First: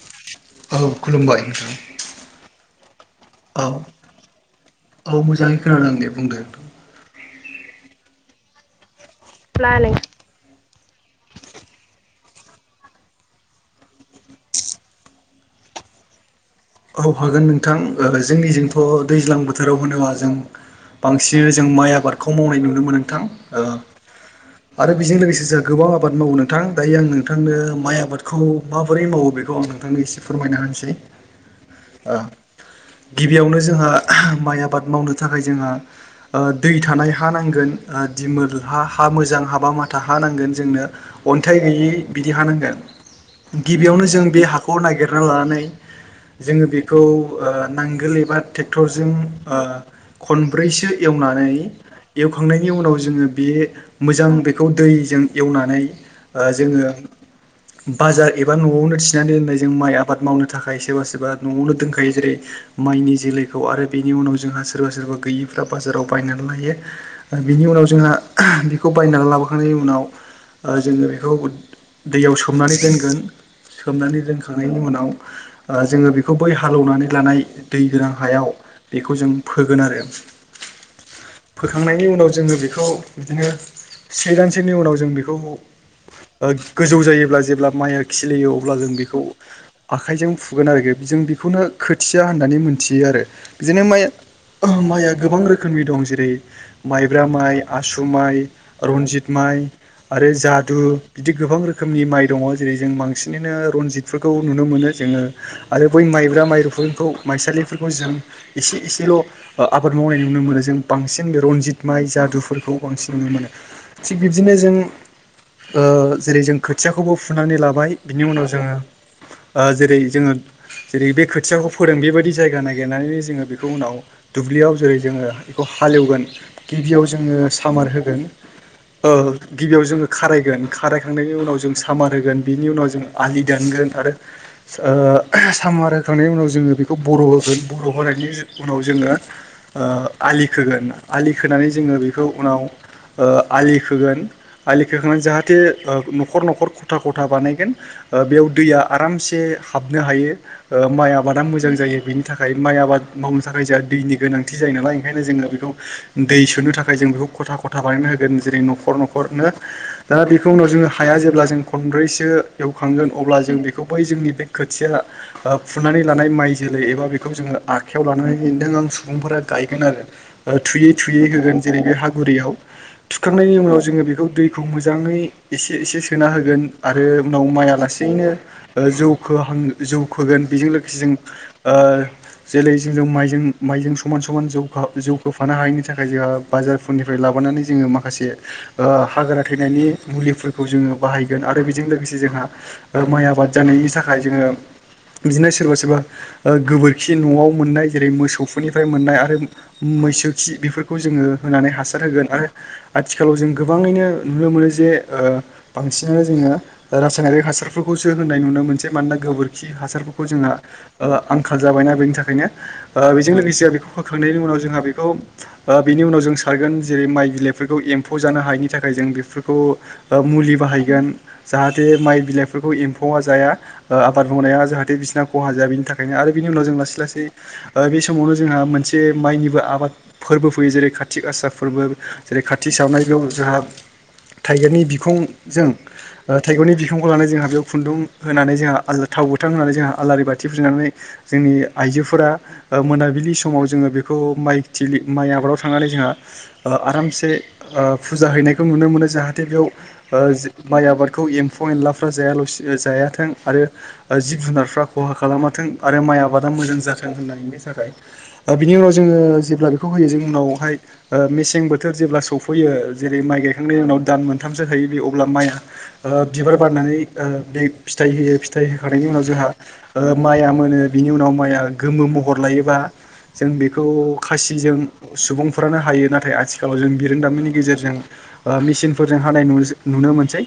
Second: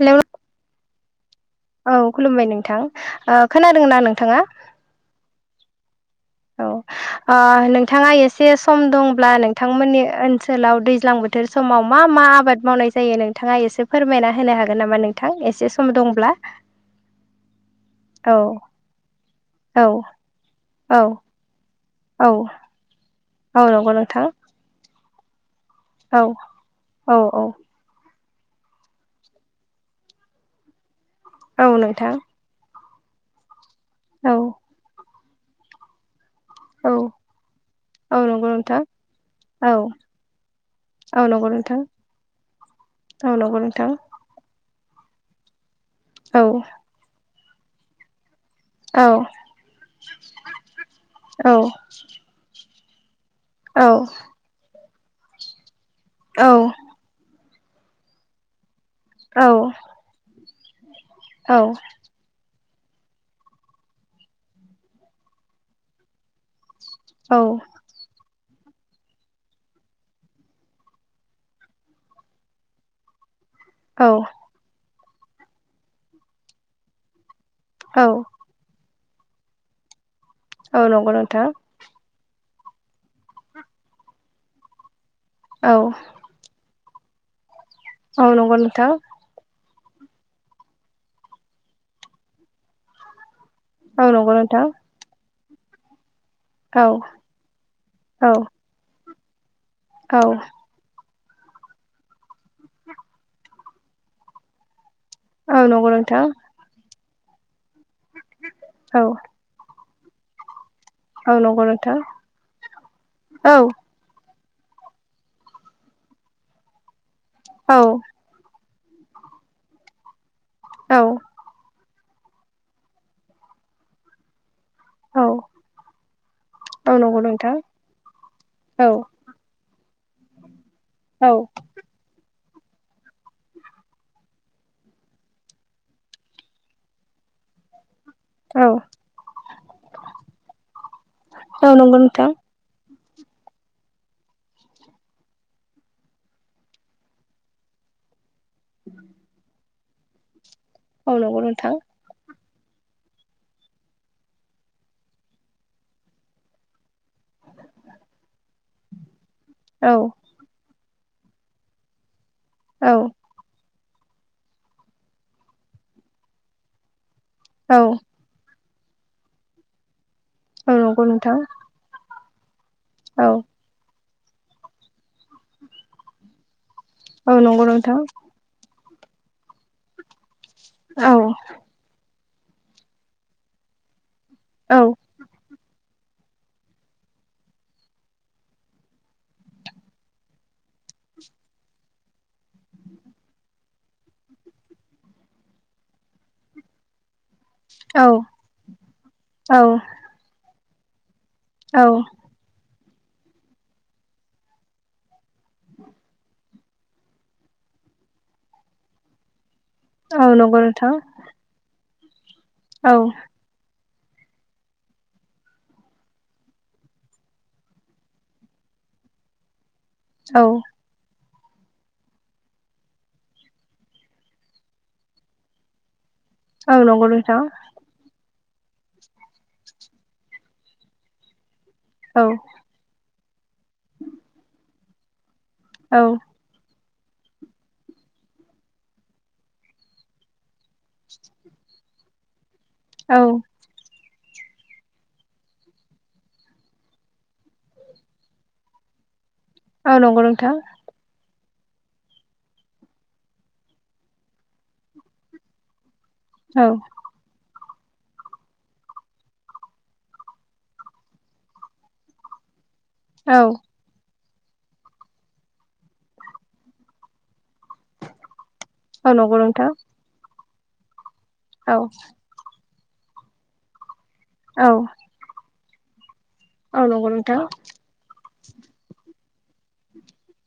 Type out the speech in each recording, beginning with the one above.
Hello औ खुलुमबाय नोंथां औ खुलुमबाय नोंथां ओ औ खोनादोंना नोंथाङा? औ मोजाङै खोनादों दे बुंदो नोंथां। औ ओ नोंथाङा एसे सम दंब्ला लानै नोंथांमोननि ओन सोलाव दैज्लां बोथोर समाव मा मा आबाद मावनाय जायो नोंथाङा एसे फोरमायना होनो हागोन नामा नोंथां? एसे सम दंब्ला औ हागोन नोंथां औ जोंनिजोंथ' दैज्लां बोथोराव औ होनोबा जों औ बांसिन सिन जों माइ औ आबादखौ मावनाय नुनो मोनो नोंथां। ओ औ नंगौ नोंथां आरो बेजों लोगोसे जों गोबां आबाद औ मावो नोंथां दायो आं औ औ नोंथांनो माइ आबाद खौ माबोरै मावो बेखौ आं नोंथांनो एसे फोरमायना होनोसै। औ नोंथां ओ गिबियावनो जोंहा औ माइ आबाद मावनो थाखाय जोंहा दै औ थानाय हा नांगोन औ नंगौ दिमोल हा नोंथां हा मोजां हाबा औ माथा हा नांगोन जोंनो औ नंगौ अन्थाइ नोंथां गैयै बिदि हा नांगोन औ नंगौ नोंथां गिबियावनो जों बे हाखौ नागिरना लानानै औ जोङो बेखौ ओ नांगोल एबा औ ट्रेक्टरजों ओ खनब्रैसो एवनानै औ एवखांनायनि उनाव जोङो बेयो औ मोजां बेखौ दैजों एवनानै औ ओ जोङो बाजार एबा न'वावनो थिनानै दोननाय जों माइ आबाद मावनो थाखाय सोरबा सोर बा न'वावनो दोनखायो जेरै माइनि जोलैखौ आरो बेनि उनाव जोंहा सोरबा सोरबा गैयिफ्रा बाजाराव बायनानै औ लायो। बिनि उनाव जोंहा बेखौ बायनानै लाबोखांनायनि उनाव ओ जोङो बेखौ दैयाव सोमनानै दोनगोन औ सोमनानै दोनखांनायनि उनाव ओ जोङो बेखौ बै हालौवनानै लानाय दै गोनां औ हायाव बेखौ जों फोगोन आरो। औ नंगौ नोंथां फोखांनायनि उनाव जोङो बेखौ बिदिनो से दानसेनि उनाव जों बे खौ औ गोजौ जायोब्ला जेब्ला माइआ औ खिलियो नंगौ अब्ला नोंथां जों बेखौ आखाइजों फुगोन आरोखि जों बेखौनो खोथिया होननानै मिथियो आरो। बिदिनो माइ औ नंगौ नोंथां माइआ गोबां रोखोमनि दं जेरै औ माइब्रा माइ आसु औ माइ रन्जित माइ औ आरो जादु बिदि गोबां रोखोमनि माइ दङ जेरै जों बांसिनैनो रनजितफोरखौ नुनो मोनो जोङो औ आरो नंगौ बै नोंथां माइब्रा माइरुफोरखौ माइसालिफोरखौ जों एसे औ एसेल ओ आबाद मावनाय नुनो मोनो जों बांसिन बे औ नंगौ रनजित नोंथां माइ जादुफोरखौ बांसिन नुनो मोनो। औ थिग बिबदिनो जों जेरै जों खोथियाखौबो फुनानै औ लाबाय बिनि उनाव जोङो जेरै जोङो औ जेरै बे खोथियाखौ फोदों बेबाय दि जायगा नागिरनानै जोङो बेखौ उनाव दुब्लियाव जेरै औ जोङो बेखौ हालेवगोन औ गिबियाव नंगौ जोङो नोंथां सामार होगोन। औ गिबियाव जोङो खारायगोन औ खारायखांनायनि उनाव जों सामार होगोन बेनि उनाव जों आलि दानगोन आरो सामार होखांनायनि उनाव जोङो बेखौ बर' होगोन बर' होनायनि औ उनाव जोङो आलि खोगोन आलि खोनानै औ जोङो नंगौ बेखौ नोंथां उनाव आलि खोगोन आलि खोखांनानै जाहाथे न'खर न'खर खथा खथा बानायगोन। बेयाव दैया आरामसे हाबनो हायो माइ औ नंगौ आबादा नोंथां मोजां जायो बेनि थाखाय माइ आबाद मावनो थाखाय जोंहा दैनि गोनांथि जायो नालाय ओंखायनो जोंङो बेखौ दै सोनो थाखाय जों बेखौ खथा खथा बानाय होगोन जेरै नखर नखर हरनो औ दा बेखौ उनाव जोङो हाया जेब्ला जों खनब्रैसो औ एवखांगोन अब्ला जों बेखौ जोंनि बे खोथिया फुनानै लानाय माइ जोलै एबा जोङो औ आखयाव नों आं सुबुंफोरा गायोन आरो औ नंगौ नोंथां होगोन। जेरै गुरैयाव औ थुखांनायनि उनाव जोङो बेखौ दैखौ मोजाङै एसे एसे सोना होगोन। आरो औ उनाव नंगौ माइआ नोंथां लासेैनो जौहां जौखोगोन। बेजों लोगोसे औ जों जेरै जों माइजों माइजों समान समान औ जौफा जौगोफानो हायिनि थाखाय थाखाय जोंहा बाजारफोरनिफ्राय लाबोनानै जोङो माखासे हाग्रा थैनायनि मुलिफोरखौ जोङो बाहायगोन आरो बेजों लोगोसे जोंहा माइ आबाद जानायनि थाखाय नाथाय जोङो बिदिनो सोरबा सोरबा गोबोरखि न'आव मोननाय औ जेरै मोसौफोरनिफ्राय मोननाय आरो औ मैसो खि बेफोरखौ जोङो। होनानै औ हासार होगोन आरो। आथिखालाव जों गोबाङैनो नुनो मोनो जे बांसिनानो जोङो रासायनारिक हासारफोरखौ। खौसो होननाय नुनो मोनसे मानोना गोबोरखि हासारफोरखौ औ जोंहा नंगौ नोंथां आंखाल जाबायना बेनि थाखायनो। औ बेजों लोगोसे बेखौ फोखांनायनि उनाव जोंहा बेखौ बेनि उनाव जों सारगोन जेरै माइ बिलाइफोरखौ एम्फौ जानो हायैनि थाखाय‌ जों बेफोरखौ औ मुलि बाहायगोन जाहाथे माइ बिलाइफोरखौ एम्फौ जाया। आबाद मावनाया जाहाथे बिसिना खहा जाया बेनि थाखायनो आरो बिनि उनाव जों औ लासै नंगौ लासै नोंथां बे समावनो। जोंहा मोनसे माइनिबो आबाद फोरबो फैयो जेरै कातिगासा फोरबो औ जेरै काति सावनाय। जोंहा थाइगिरनि बिखंजों औ थाइगनि बि खौ लानानै जोंहा बेयाव खुन्दुं होनानै जोंहा थाव बुथां होनानै जोंहा आलारि बाथि। फनानै जोंनि आइजोफोरा औ मोनाबिलि समाव जोङो बे बे माइ आबादाव थांनानै जोंहा आरामसे फुजा हैनायखौ नुनो मोनो जाहाथे। जाथे औ नंगौ नोंथां बेयाव माइ आबादखौ एम्फौ एनलाफ्रा जायाला जायाथों आरो। जिब जुनारफ्रा खहा खालामाथों आरो माइ आबादा औ मोजां जाथों होननानै बे थाखाय बिनि उनाव जोङो जेब्ला बेखौ होयो जों उनावहाय मेसें बोथोर जेब्ला सौफैयो। जेरै माइ औ गायखांनायनि उनाव दान मोन मोनथामसो होयो बे अब्ला माइआ बिबार बारनानै बे फिथाइ होयो। फिथाइ होखांनायनि औ उनाव नंगौ जोंहा नोंथां माइआ मोनो बिनि उनाव माइआ औ गोमो महर लायोबा। जों बेखौ औ खासिजों सुबुंफ्रानो हायो नाथाय। नाथाय आथिखालाव औ जों नंगौ नोंथां बिरोनदामिनि गेजेरजों मेसिनफोरजों हानाय नु- नुनो मोनसै।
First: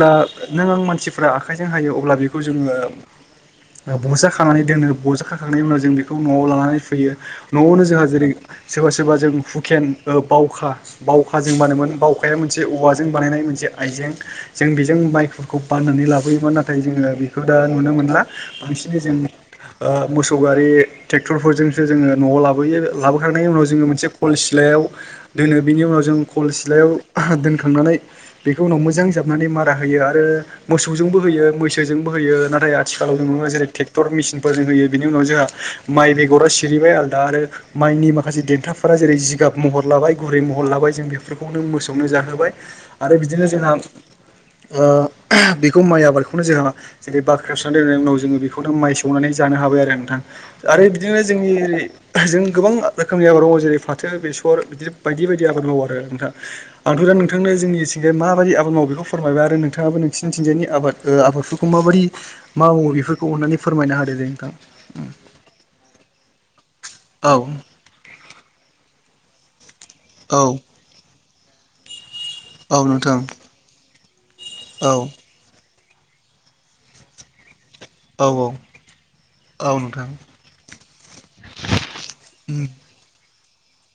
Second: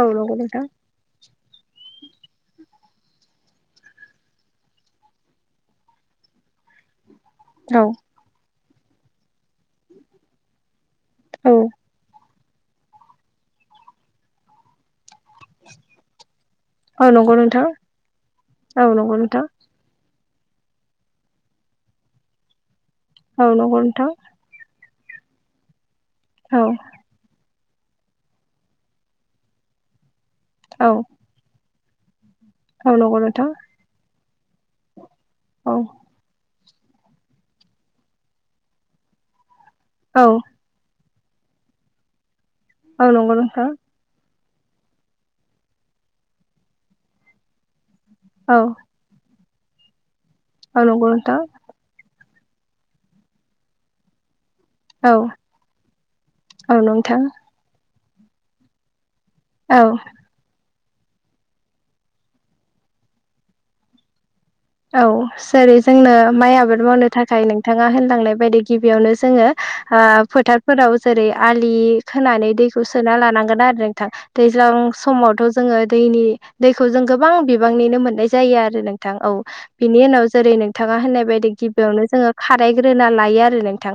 औ नंगौ नोंथां नों आं मानसिफ्रा आखाइजों हायो अब्ला बे बेखौ जोङो बज खानानै दोनो बजाखाखांनायनि उनाव जों बेखौ न'आव लानानै फैयो। औ न'आवनो जोंहा जेरै सोरबा सोरबा जों हुखेन बावखा बावखा औ जों बानोमोन बावखा बाउखाया मोनसे औवाजों बानायनाय मोनसे आइजें जों बेजों माइ फोरखौ बान्नानै लाबोयोमोन नाथाय औ जोङो नंगौ बेखौ दा नोंथां नुनो मोनला औ बांसिनै जों नंगौ नोंथां मोसौ गारि ट्रेक्टरफोरजोंसो जोङो न'आव लाबोयो औ लाबोखांनायनि उनाव नंगौ जोङो मोनसे नोंथां खल सिलायाव। दोनो बिनि उनाव जों खल औ सिलायाव दोन थांनानै बेखौ उनाव मोजां जाबनानै मारा होयो आरो औ मोसौजोंबो होयो मैसोजोंबो होयो। नाथाय औ आथिखालाव नंगौ ङो नोंथां जेरै ट्रेक्टर मेसिनफोरों होयो बेनि उनाव जोंहा औ माइ बेगरा। जेरैबाय आलदा आरो माइनि माखासे देनथाफोरा जेरै जिगाब महर लाबाय औ गुरै महर लाबाय जों बे। बेफोरखौ नों मोसौनो जाहोबाय औ आरो नंगौ बिदिनो नोंथां जोंहा। बेखौ माइ आबादखौनो जोंहा जेरै बाख्रि सोनानै दोननायनि उनाव जोङो औ बेखौनो माइ सौनानै। जानो हाबाय आरो नोंथां आरो औ नंगौ बिदिनो नोंथां जोंनि। जों गोबां रोखोमनि आबादाव जेरै फाथो बे सम बिदि औ बायदि बायदि आबाद मावो आरो नोंथा औ आंथ' दा नोंथां नोंथांनो जोंनिथिंगायाव माबायदि आबाद मावो बेखौ। फोरमायबाय आरो औ नोंथाङाबो नोंसिनिथिंजायनि आबाद आबादखौ खौ माबायदि मा मावुङो बेफोरखौ अन्नानै फोरमायना हादोंदों जे नोंथां औ जेरै जोंनो माइ आबाद मावनो औ थाखाय नोंथाङा होनलांनाय बायदि गिबियावनो जोङो औ फोथारफोराव जेरै आलि खोनानै औ दैखौ सोना नोंथां लानांगोन आरो। दैज्लां औ समावथ' जोङो दैनि दैखौ जों गोबां। बिबांनिनो औ मोननाय जायो आरो नोंथां औ। बिनि उनाव जेरै नोंथाङा होननाय बायदि गिबियावनो जोङो खारायग्रोना लायो आरो नोंथां।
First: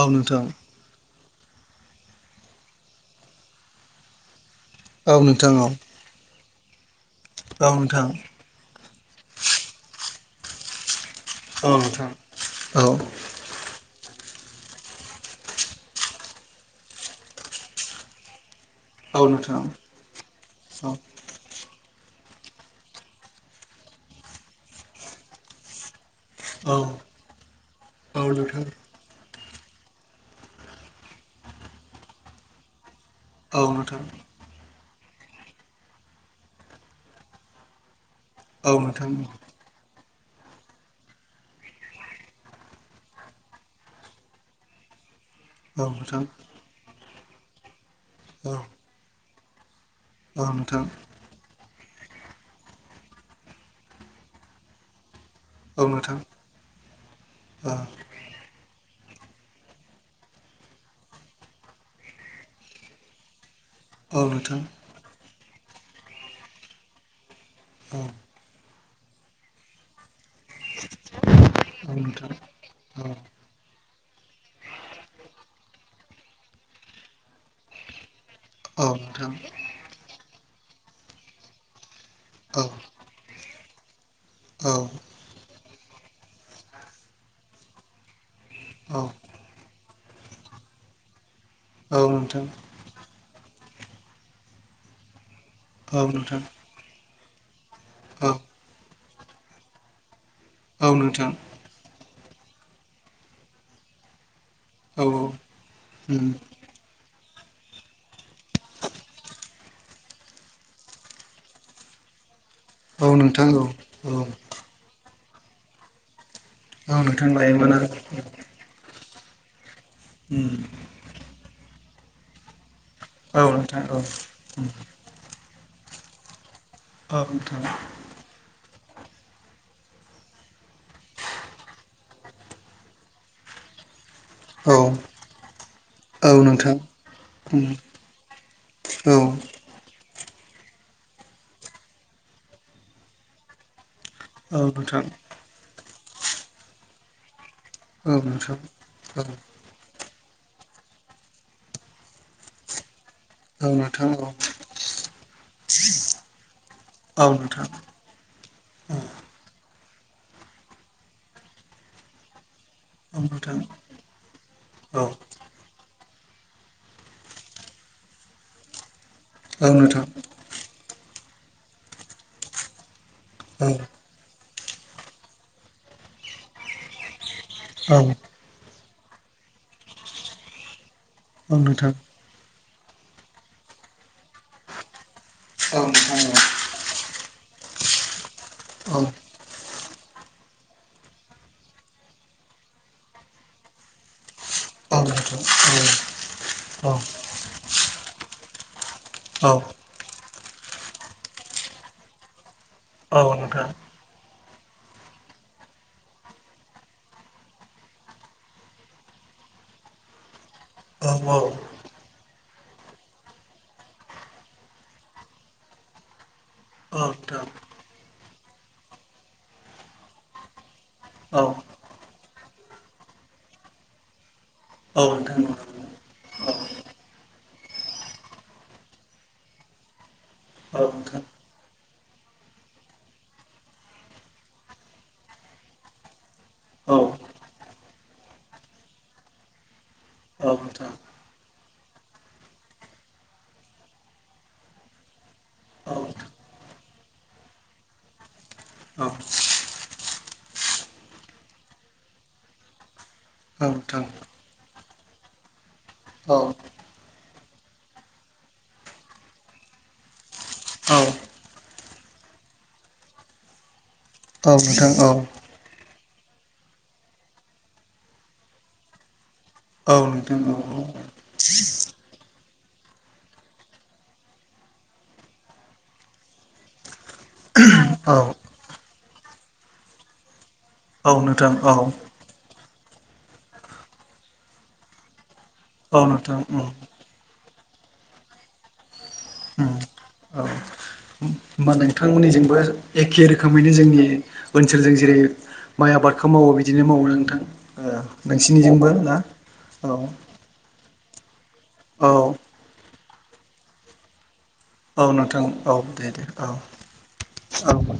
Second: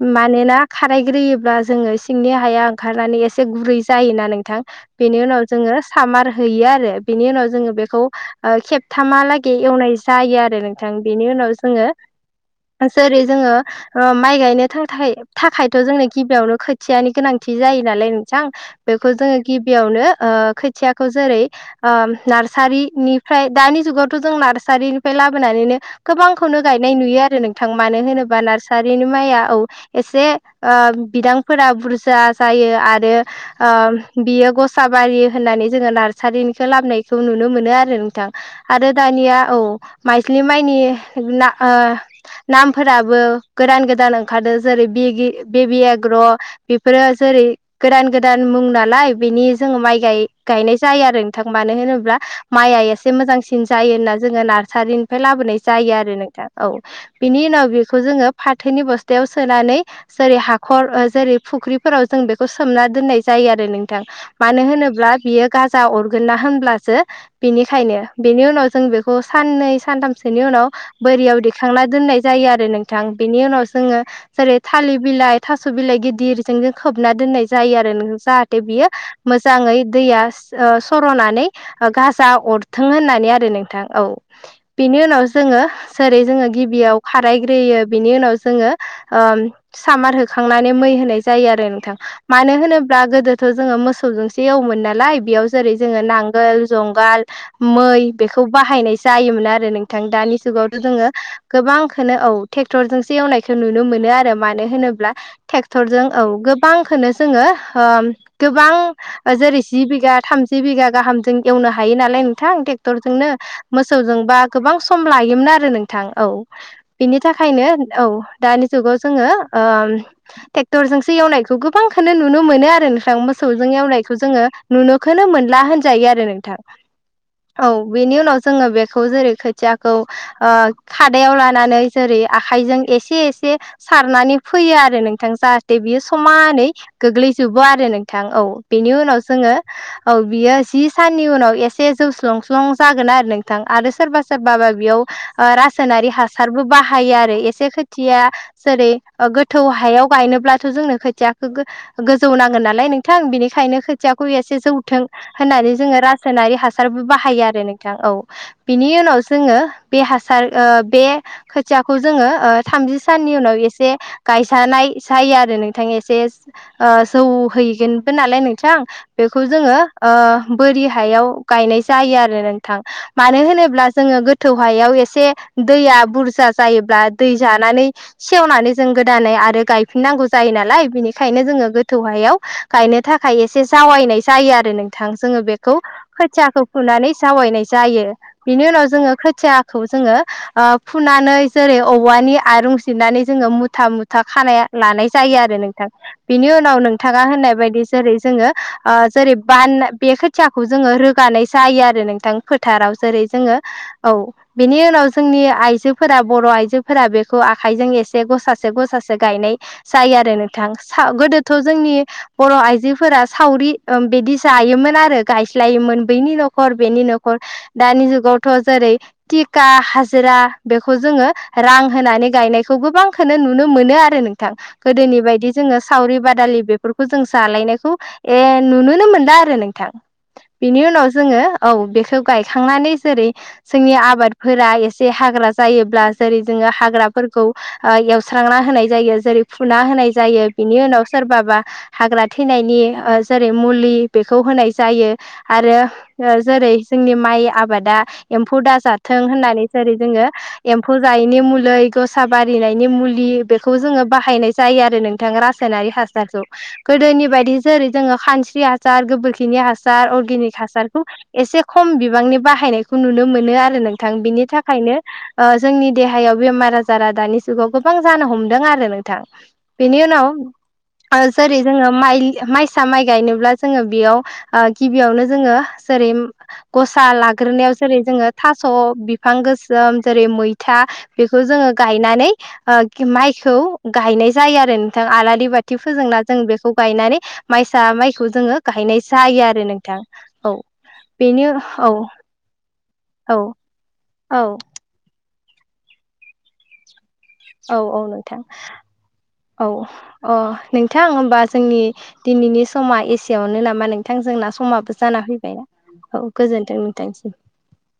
औ नोंथां मानोना खारायग्रोयो ब्ला जोङो सिंनि हाया ओंखारनानै एसे गुरै जायोना नोंथां बेनि औ उनाव नोंथां जोङो सामार हैयो आरो बिनि उनाव औ जोङो बेखौ नोंथां खेबथामहालागै एवनाय जायो आरो नोंथां। बेनि उनाव औ जोङो नोंथां औ जेरै जोङो। अ माइ गायनो थाखाय थाखायथ' जोंनो गिबियावनो खोथियानि गोनांथि जायो नालाय नोंथां बेखौ औ जोङो नोंथां गिबियावनो औ खोथियाखौ जेरै नार्सारिनिफ्राय दानि जुगावथ' जों नार्सारिनिफ्राय लाबोनानैनो गोबांखौनो औ गायनाय नुयो आरो नोंथां मानो औ होनोबा नोंथां नार्सारिनि माइआ औ एसे बिदांफोरा बुरजा जायो आरो औ नोंथां बियो गस सा बारियो होननानै जोङो नार्सारिनिखौ लाबनायखौ नुनो मोनो आरो नोंथां। औ आरो नोंथां दानिया औ माइज्लि माइनि ना ओ नामफोराबो गोदान गोदान ओंखारदों जेरै बिगि बेबि औ एग्र' नोंथां बेफोरो जेरै गोदान गोदान औ मुं नालाय बेनि जोंङो माइ गाय औ गायनाय नोंथां जायो आरो नोंथां मानो होनबा माइआ इसे मोजांसिन जायो होनना जोङो नार्सारिनि फ्राय लाबोनाय जायो आरो नोंथां औ बिनि उनाव औ बेखौ जोङो फाथोनि बस्था थायाव सोनानै जेरै हाखर जेरै फुख्रिफोराव जों बेखौ सोमना दोननाय जायो आरो। नोंथां औ नोंथां मानो होनोब्ला बियो गाजा अरगोन ना होनब्लासो। बेनिखायनो औ बेनि उनाव जों बेखौ साननै सानथाम ससेनि उनाव बोरियाव दैखांना दोननाय नोंथां जायो आरो नोंथां औ बेनि उनाव जोङो जेरै थालिर बिलाइ थास' बिलाइ गिदिरजों जों खोबना दोननाय जायो आरो जाहा थे बियो औ नोंथां मोजै दैया ओ सरनानै गाज जा औ अरथों होननानै आरो नोंथां औ औ बेनि उनाव जोङो जेरै जोङो गिबियाव खारायग्रोयो बिनि उनाव जोङो औ ओ सामार होखांनानै मै होनाय जायो आरो नोंथां मानो होनोब्ला गोदो ' गोदो थ जोङो मोसौजोंसो एवोमोन नालाय बेयाव जेरै जोङो औ नोंथां नांगोल जुंगाल मै बे औ खौ बाहायनाय जायोमोन आरो नोंथां दानि जुगावथ' औ जोङो नोंथां गोबांखौनो औ ट्रेक्टर जोंसो एवनायखौ नुनो मोनो आरो मानो औ होनोब्ला ट्रेक्टर जों औ उम गोबांखौनो जोङो गोबां जेरै जि बिगा थामजि बिगा गाहामजों एवनो हायो नालाय। नोंथां औ ट्रेक्टरजोंनो नोंथां औ मोसौजोंबा गोबां सम लायोमोन आरो नोंथां औ। औ बिनि नोंथां थाखायनो लायोमोन आरो औ दानि जुगाव जोङो उम ट्रेक्टरजोंसो एवनायखौ गोबांखौ नुनो मोनो आरो नों थां औ मोसौजों नोंथां औ एवनायखौ जोङो उम नुनोखौोनो मोनला होनजायो आरो नोंथां। अ औ बेनि उनाव जोङो बे खौ जेरै खोथियाखौ खादायाव लानानै जेरै आखाइजों एसे एसे खारनानै फैयो औ आरो नोंथां जाहाथे बियो औ समानै नोंथां गोग्लैजोबो उम आरो नोंथां औ बेनि औ उनाव जोङो औ बियो जि साननि उनाव एसे जौस्लंस्लं जागोन आरो नोंथां आरो सोरबा सोरब औ बा बेयाव नोंथां रासायनारि हासारबो बाहायो आरो। खसे औ खोथिया नोंथां जेरै औ गोथौ हायाव बायनोब्लाथ' जोंनो खोथियाखौ गोजौ नांगोन नालाय नों थां औ बिनिखायनो नोंथां खोथियाखौ औ एसे जौथों होननानै जोङो रासायनारि हासारबो बाहायो आरो नोंथां औ बिनि औ उनाव जोङो बे हासार बे खोथियाखौ जोङो ओ थामजि औ साननि उनाव नोंथां एसे गायसानाय औ जायो आरो नोंथां एसे जौहैगोनसो नालाय नोंथां बेखौ औ नोंथां जोङो बोरि हायाव गायनाय जायो आरो नोंथां। मानो औ होनोब्ला जोङो गोथौ हायाव एसे दैया बुरजा जायोब्ला दै जानानै औ सेवनानै जों गोदानै आरो गायफिननांगौ जायो नालाय बिनि खायनो जोङो नोंथां गोथौ हायाव गायनो थाखाय एसे जावायनाय जायो आरो नोंथां। जोङो बेखौ औ नोंथां खोथियाखौ फुनानै जावायनाय जायो बिनि उनाव औ औ जोङो खोथिया खौ जोङो ओ फुनानै जेरै औवानि आरुं सिरनानै जोङो मुथा मुथा खानाया औ लानाय जायो नोंथां आरो नोंथां बिनि उनाव औ नोंथाङा होननाय बायदि जेरै जोङो ओ जेरै औ बान बे खोथियाखौ जोङो रोगानाय जायो आरो नोंथां फोथाराव औ जेरै नोंथां औ नोंथां औ नोंथां औ नोंथां औ नोंथां औ नोंथां औ नोंथां औ नोंथां जोङो औ बेनि उनाव जोंनि आइजोफोरा बर' आइजोफोरा बेखौ आखाइजों एसे गसासे गसासे गायनाय जायो आरो नोंथां सा औ गोदोथ' जोंनि बर' आइजोफोरा सावरि ओ बिदि जायोमोन आरो गायस्लायोमोन बैनि न' खर बेनि न'खर दानि जुग गावथ' जेरै टिखा हाजिरा बेखौ जोङो रां होनानै गायनायखौ गोबां खो नुनो मोनो आरो नोंथां गोदोनि नोंथां औ बायदि जोङो नोंथां सावरि बादालि बेफोरखौ जों जालायनायखौ ए नुनोनो मोनला आरो नोंथां बिनि उन उनाव जोङो औ बेखौ गायखांनानै जेरै जोंनि आबादफोरा एसे हाग्रा जायो ब्ला जेरै जोङो हाग्राफोरखौ ओ एवस्रांना होनाय जायो जेरै फुना होनाय जायो बिनि उनाव सोरबाबा हाग्रा थैनायनि ओ जेरै मुलि बेखौ होनाय जायो आरो ओ जेरै जोंनि माइ आबादा एम्फौ दाजाथों होननानै जेरै जोङो एम्फौ जायैनि मुलै गसा बारिनायनि मुलि बेखौ जोङो बाहायनाय जायो आरो नोंथां रा रासायनारि हासारखौ गोदोनि बायदि जेरै जोङो खानस्रि हासार गोबोरखिनि हासार अर्गे निक हासारखौ एसे खम बिबांनि बाहायनायखौ नुनो मोनो आरो नों थां बिनि थाखायनो ओ जोंनि देहायाव बेमार आजारा दानि जुगाव गोबां जानो हमदों आरो नोंथां बेनि उनाव ओ जेरै जोङो माइसा माइ गायनोब्ला जोङो बेयाव ओ गिबियावनो जोङो जेरै गसा लाग्रोनायाव जेरै जोङो थास' बिफां गोसोम जेरै मै था उम बेखौ जोङो गायनानै ओ माइखौ गायनाय जायो आरो नोंथां आलारि बाथि फोजोंना जों बेखौ गायनानै माइसा माइखौ जोङो गाहायनायसो जायो आरो उम नोंथां औ बेनो होमबा औ नोंथांमोननिजोंबो एखे औ रोखोमैनो जोंनि औ ओनसोलजों जेरै माइ आबादखौ मावो बिदिनो मावो नों औ औ नोंथां औ अ नोंथां होमबा जोंनि औ दिनैनि समा एसेयावनो नामा नोंथां जोंना समाबो औ जाना नोंथां फैबाय औ दे दे औ गोजोनथों नोंथांसिम औ